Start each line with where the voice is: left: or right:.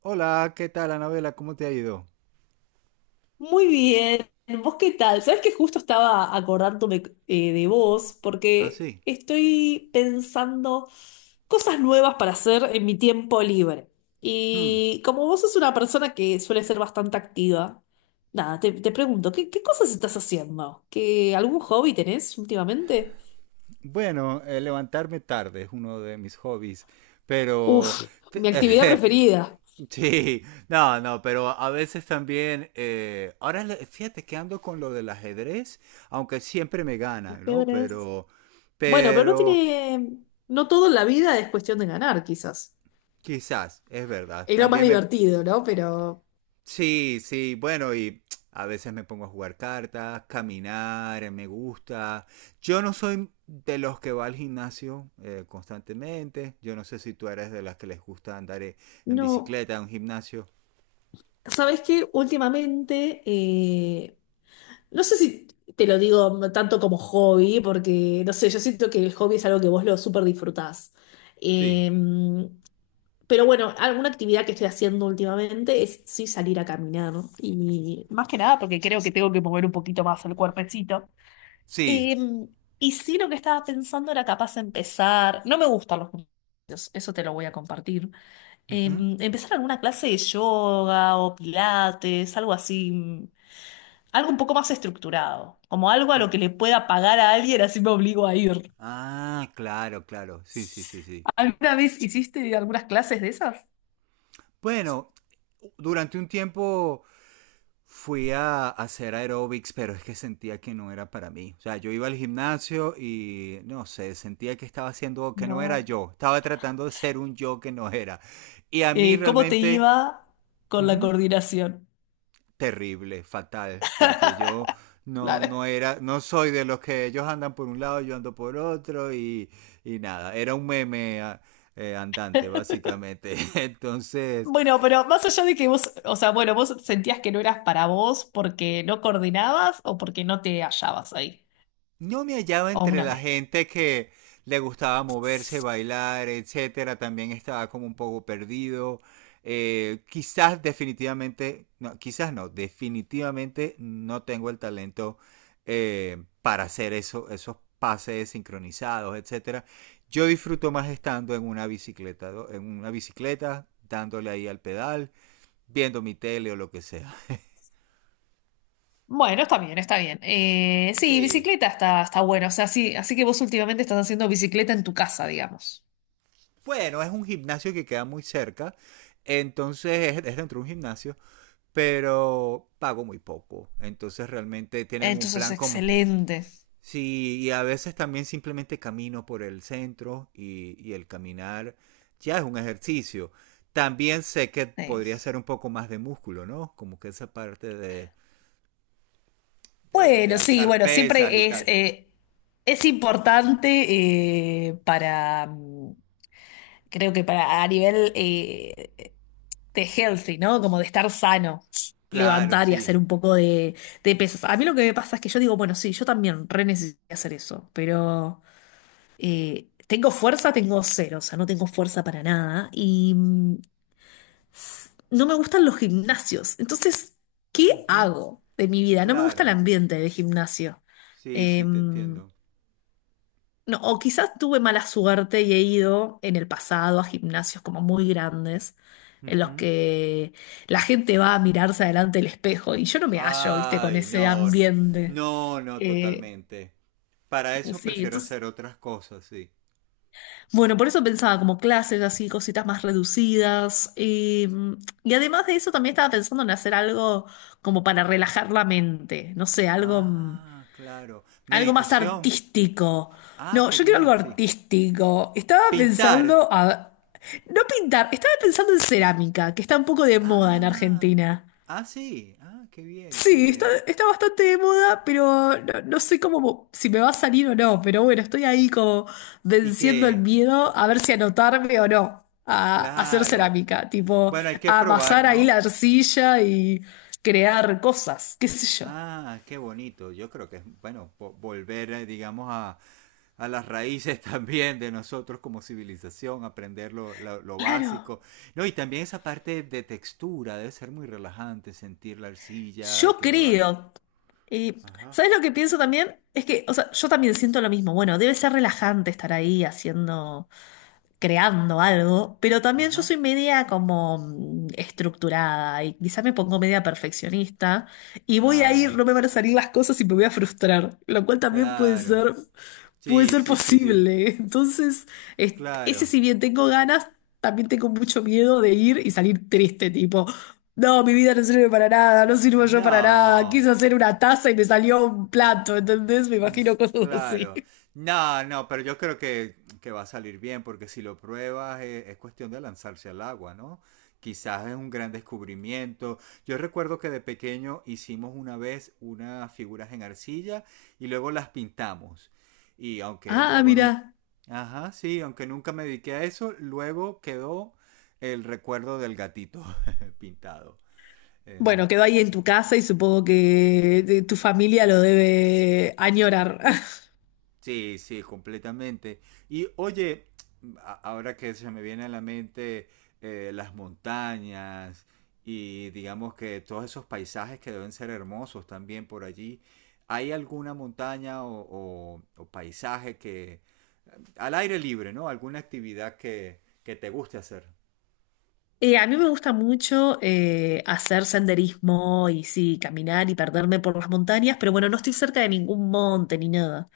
right: Hola, ¿qué tal, Anabela? ¿Cómo te ha ido?
left: Muy bien, ¿vos qué tal? Sabes que justo estaba acordándome de vos
right: Ah,
left: porque
right: sí.
left: estoy pensando cosas nuevas para hacer en mi tiempo libre.
right: Hmm.
left: Y como vos sos una persona que suele ser bastante activa, nada, te pregunto, qué cosas estás haciendo? ¿Qué, algún hobby tenés últimamente?
right: Bueno, levantarme tarde es uno de mis hobbies,
left: Uf,
right: pero... te-
left: mi actividad preferida.
right: sí, no, no, pero a veces también... ahora, fíjate que ando con lo del ajedrez, aunque siempre me
left: El
right: ganan, ¿no?
left: ajedrez. Bueno, pero no
right: Pero...
left: tiene, no todo en la vida es cuestión de ganar, quizás.
right: Quizás, es verdad.
left: Es lo más
right: También me,
left: divertido, ¿no? Pero...
right: sí, sí, bueno, y a veces me pongo a jugar cartas, caminar, me gusta. Yo no soy de los que va al gimnasio constantemente. Yo no sé si tú eres de las que les gusta andar en
left: No,
right: bicicleta, en un gimnasio.
left: ¿sabes qué? Últimamente, no sé si te lo digo tanto como hobby, porque no sé, yo siento que el hobby es algo que vos lo súper disfrutás.
right: Sí.
left: Eh, pero bueno, alguna actividad que estoy haciendo últimamente es sí salir a caminar, ¿no? Y más que nada porque creo que tengo que mover un poquito más el cuerpecito.
right: Sí.
left: Eh, y sí, lo que estaba pensando era capaz de empezar. No me gustan los gimnasios, eso te lo voy a compartir.
right: Ujú.
left: Empezar alguna clase de yoga o pilates, algo así, algo un poco más estructurado, como algo a
right: Eh,
left: lo que le pueda pagar a alguien, así me obligo a ir.
right: Ah, claro, claro. Sí, sí, sí, sí.
left: ¿Alguna vez hiciste algunas clases de esas?
right: Bueno, durante un tiempo fui a hacer aeróbics, pero es que sentía que no era para mí. O sea, yo iba al gimnasio y no sé, sentía que estaba haciendo que no era
left: No.
right: yo. Estaba tratando de ser un yo que no era. Y a mí
left: ¿Cómo te
right: realmente,
left: iba con la
right: ujú,
left: coordinación?
right: terrible, fatal, porque yo no,
left: Claro.
right: no era, no soy de los que ellos andan por un lado, yo ando por otro y nada. Era un meme andante, básicamente. Entonces,
left: Bueno, pero más allá de que vos, o sea, bueno, vos sentías que no eras para vos porque no coordinabas o porque no te hallabas ahí,
right: no me hallaba
left: o
right: entre
left: una
right: la
left: mezcla.
right: gente que le gustaba moverse, bailar, etcétera. También estaba como un poco perdido. Quizás definitivamente, no, quizás no, definitivamente no tengo el talento para hacer esos pases sincronizados, etcétera. Yo disfruto más estando en una bicicleta, ¿no? En una bicicleta, dándole ahí al pedal, viendo mi tele o lo que sea.
left: Bueno, está bien, está bien. Sí,
right: Sí,
left: bicicleta está, está bueno. O sea, sí, así que vos últimamente estás haciendo bicicleta en tu casa, digamos.
right: bueno, es un gimnasio que queda muy cerca. Entonces es dentro de un gimnasio, pero pago muy poco. Entonces realmente tienen un
left: Entonces,
right: plan como...
left: excelente.
right: Sí, y a veces también simplemente camino por el centro y el caminar ya es un ejercicio. También sé que podría
left: Sí.
right: ser un poco más de músculo, ¿no? Como que esa parte de, de
left: Bueno, sí,
right: alzar
left: bueno,
right: pesas y
left: siempre
right: tal.
left: es importante para, creo que para a nivel de healthy, ¿no? Como de estar sano,
right: Claro,
left: levantar y
right: sí.
left: hacer un poco de pesas. A mí lo que me pasa es que yo digo, bueno, sí, yo también re necesito hacer eso, pero... tengo fuerza, tengo cero, o sea, no tengo fuerza para nada y no me gustan los gimnasios. Entonces, ¿qué
right: Ujú,
left: hago de mi vida? No me gusta el
right: claro.
left: ambiente de gimnasio.
right: Sí, sí, te
left: No,
right: entiendo.
left: o quizás tuve mala suerte y he ido en el pasado a gimnasios como muy grandes en los
right: Ujú.
left: que la gente va a mirarse adelante el espejo y yo no me hallo, viste, con
right: Ay,
left: ese
right: no.
left: ambiente.
right: No, no,
left: Eh,
right: totalmente. Para eso
left: sí,
right: prefiero
left: entonces...
right: hacer otras cosas, sí.
left: Bueno, por eso pensaba como clases así, cositas más reducidas. Y además de eso también estaba pensando en hacer algo como para relajar la mente, no sé, algo,
right: Ah, claro.
left: algo más
right: Meditación.
left: artístico.
right: Ah,
left: No,
right: qué
left: yo quiero algo
right: bien, sí.
left: artístico. Estaba
right: Pintar.
left: pensando a... No pintar, estaba pensando en cerámica, que está un poco de moda en
right: Ah,
left: Argentina.
right: ah, sí. Ah, qué bien, qué
left: Sí, está,
right: bien.
left: está bastante de moda, pero no, no sé cómo si me va a salir o no. Pero bueno, estoy ahí como
right: Y
left: venciendo el
right: que,
left: miedo a ver si anotarme o no a hacer
right: claro.
left: cerámica, tipo
right: Bueno, hay que
left: a amasar
right: probar,
left: ahí
right: ¿no?
left: la arcilla y crear cosas, qué sé yo.
right: Ah, qué bonito. Yo creo que es, bueno, volver, digamos, a las raíces también de nosotros como civilización, aprender lo, lo
left: Claro,
right: básico. No, y también esa parte de textura, debe ser muy relajante sentir la arcilla y
left: yo
right: que le va.
left: creo. Y,
right: Ajá.
left: ¿sabes lo que pienso también? Es que, o sea, yo también siento lo mismo. Bueno, debe ser relajante estar ahí haciendo. Creando algo, pero también yo
right: Ajá.
left: soy media como estructurada y quizás me pongo media perfeccionista y voy a ir,
right: Ah,
left: no me van a salir las cosas y me voy a frustrar, lo cual también
right: claro.
left: puede
right: Sí,
left: ser
right: sí, sí, sí.
left: posible. Entonces, ese
right: Claro.
left: si bien tengo ganas, también tengo mucho miedo de ir y salir triste, tipo, no, mi vida no sirve para nada, no sirvo yo para nada,
right: No.
left: quise hacer una taza y me salió un plato, ¿entendés? Me
right: Mm,
left: imagino cosas así.
right: claro. No, no, pero yo creo que va a salir bien, porque si lo pruebas es, cuestión de lanzarse al agua, ¿no? Quizás es un gran descubrimiento. Yo recuerdo que de pequeño hicimos una vez unas figuras en arcilla y luego las pintamos. Y aunque
left: Ah,
right: luego nunca...
left: mira.
right: Ajá, sí, aunque nunca me dediqué a eso, luego quedó el recuerdo del gatito pintado. eh,
left: Bueno, quedó ahí en tu casa y supongo que tu familia lo debe añorar.
right: Sí, sí, completamente. Y oye, ahora que se me viene a la mente las montañas y digamos que todos esos paisajes que deben ser hermosos también por allí, ¿hay alguna montaña o, o paisaje que al aire libre, ¿no? ¿Alguna actividad que te guste hacer?
left: A mí me gusta mucho hacer senderismo y sí, caminar y perderme por las montañas, pero bueno, no estoy cerca de ningún monte ni nada.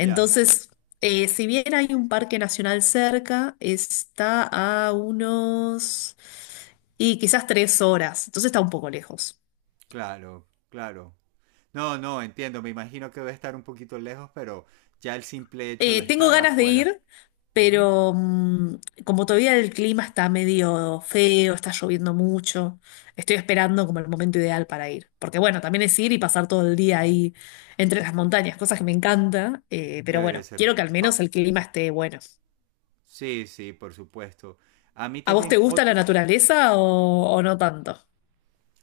right: Ya,
left: si bien hay un parque nacional cerca, está a unos... y quizás 3 horas, entonces está un poco lejos.
right: claro, claro. No, no, entiendo, me imagino que debe estar un poquito lejos, pero ya el simple hecho de
left: Tengo
right: estar
left: ganas de
right: afuera.
left: ir,
right: Ujú,
left: pero como todavía el clima está medio feo, está lloviendo mucho, estoy esperando como el momento ideal para ir. Porque bueno, también es ir y pasar todo el día ahí entre las montañas, cosas que me encanta, pero
right: debería
left: bueno,
right: ser
left: quiero que al
right: fa-
left: menos el clima esté bueno.
right: sí, sí, por supuesto. A mí
left: ¿A vos
right: también,
left: te gusta la naturaleza o no tanto?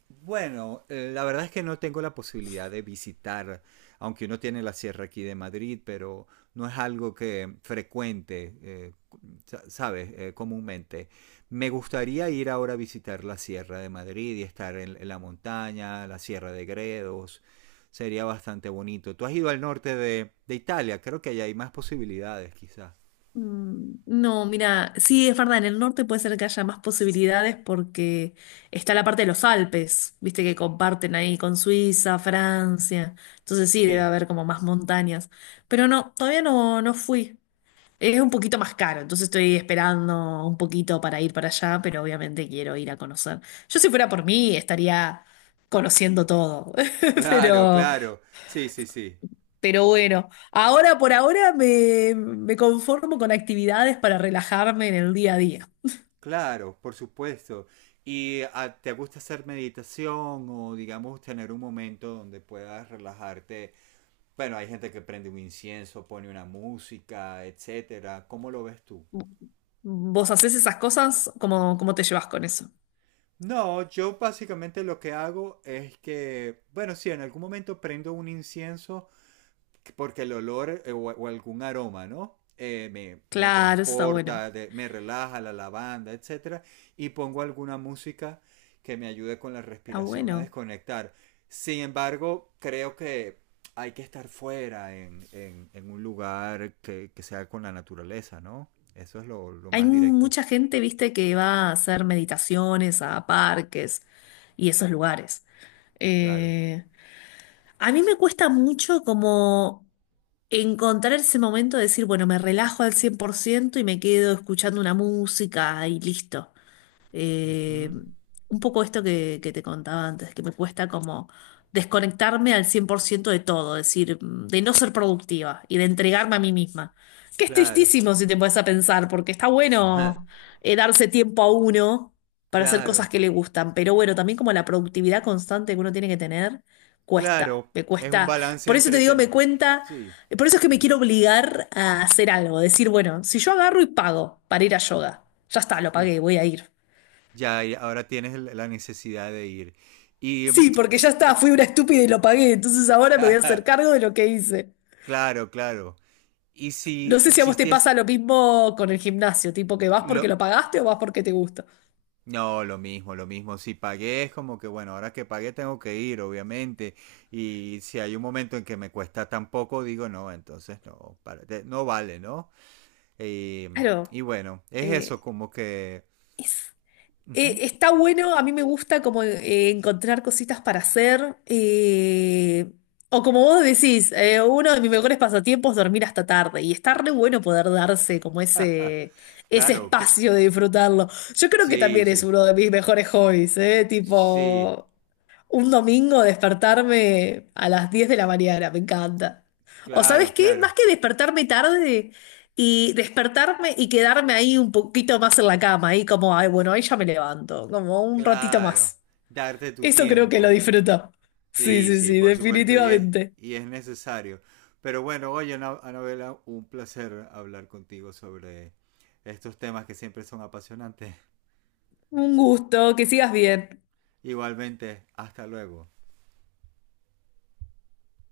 right: bueno, la verdad es que no tengo la posibilidad de visitar, aunque uno tiene la sierra aquí de Madrid, pero no es algo que frecuente, ¿sabes? Comúnmente. Me gustaría ir ahora a visitar la sierra de Madrid y estar en la montaña, la sierra de Gredos. Sería bastante bonito. Tú has ido al norte de Italia, creo que allá hay más posibilidades, quizás.
left: No, mira, sí, es verdad, en el norte puede ser que haya más posibilidades porque está la parte de los Alpes, viste que comparten ahí con Suiza, Francia, entonces sí, debe
right: Sí,
left: haber como más montañas, pero no, todavía no, no fui, es un poquito más caro, entonces estoy esperando un poquito para ir para allá, pero obviamente quiero ir a conocer. Yo si fuera por mí estaría conociendo todo,
right: claro,
left: pero...
right: claro. Sí, sí, sí.
left: Pero bueno, ahora por ahora me conformo con actividades para relajarme en el día a día.
right: Claro, por supuesto. ¿Y te gusta hacer meditación o digamos tener un momento donde puedas relajarte? Bueno, hay gente que prende un incienso, pone una música, etcétera. ¿Cómo lo ves tú?
left: ¿Vos hacés esas cosas? Cómo te llevas con eso?
right: No, yo básicamente lo que hago es que, bueno, sí, en algún momento prendo un incienso porque el olor o algún aroma, ¿no? Me, me
left: Claro, eso está bueno.
right: transporta, me relaja la lavanda, etcétera, y pongo alguna música que me ayude con la
left: Está
right: respiración a
left: bueno.
right: desconectar. Sin embargo, creo que hay que estar fuera en, en un lugar que sea con la naturaleza, ¿no? Eso es lo
left: Hay
right: más directo.
left: mucha gente, viste, que va a hacer meditaciones a parques y esos lugares.
right: Claro.
left: Eh, a mí me cuesta mucho como encontrar ese momento de decir, bueno, me relajo al 100% y me quedo escuchando una música y listo. Eh,
right: Ujú.
left: un poco esto que te contaba antes, que me cuesta como desconectarme al 100% de todo, es decir, de no ser productiva y de entregarme a mí misma. Que es
right: Claro.
left: tristísimo si te pones a pensar, porque está bueno darse tiempo a uno para hacer cosas
right: Claro.
left: que le gustan, pero bueno, también como la productividad constante que uno tiene que tener, cuesta,
right: Claro.
left: me
right: Es un
left: cuesta.
right: balance
left: Por eso te
right: entre...
left: digo, me cuenta...
right: sí.
left: Por eso es que me quiero obligar a hacer algo, decir, bueno, si yo agarro y pago para ir a yoga, ya está, lo pagué, voy a ir.
right: Ya, y ahora tienes la necesidad de ir. Y
left: Sí, porque ya está, fui una estúpida y lo pagué, entonces ahora me voy a hacer cargo de lo que hice.
right: claro, claro. Y
left: No
right: si
left: sé si a vos te
right: existiese
left: pasa lo mismo con el gimnasio, tipo que vas porque
right: lo
left: lo pagaste o vas porque te gusta.
right: no, lo mismo, lo mismo. Si pagué es como que bueno, ahora que pagué tengo que ir, obviamente. Y si hay un momento en que me cuesta tan poco, digo no, entonces no, no vale, ¿no? Eh,
left: Claro,
right: y bueno, es eso
left: eh,
right: como que
left: es-
right: ujú.
left: está bueno, a mí me gusta como encontrar cositas para hacer, o como vos decís, uno de mis mejores pasatiempos es dormir hasta tarde y está re bueno poder darse como ese
right: Claro, que
left: espacio de disfrutarlo. Yo creo que
right: sí,
left: también es
right: sí.
left: uno de mis mejores hobbies, ¿eh?
right: Sí,
left: Tipo... Un domingo despertarme a las 10 de la mañana, me encanta. O
right: claro,
left: sabes qué, más
right: claro.
left: que despertarme tarde y despertarme y quedarme ahí un poquito más en la cama, ahí como, ay, bueno, ahí ya me levanto, como un ratito
right: Claro,
left: más.
right: darte tu
left: Eso creo que lo
right: tiempo, ¿no?
left: disfruto. Sí,
right: Sí,
left: sí,
right: sí,
left: sí,
right: por supuesto,
left: definitivamente.
right: y es necesario. Pero bueno, oye, Anabela, un placer hablar contigo sobre estos temas que siempre son apasionantes.
left: Un gusto, que sigas bien.
right: Igualmente, hasta luego.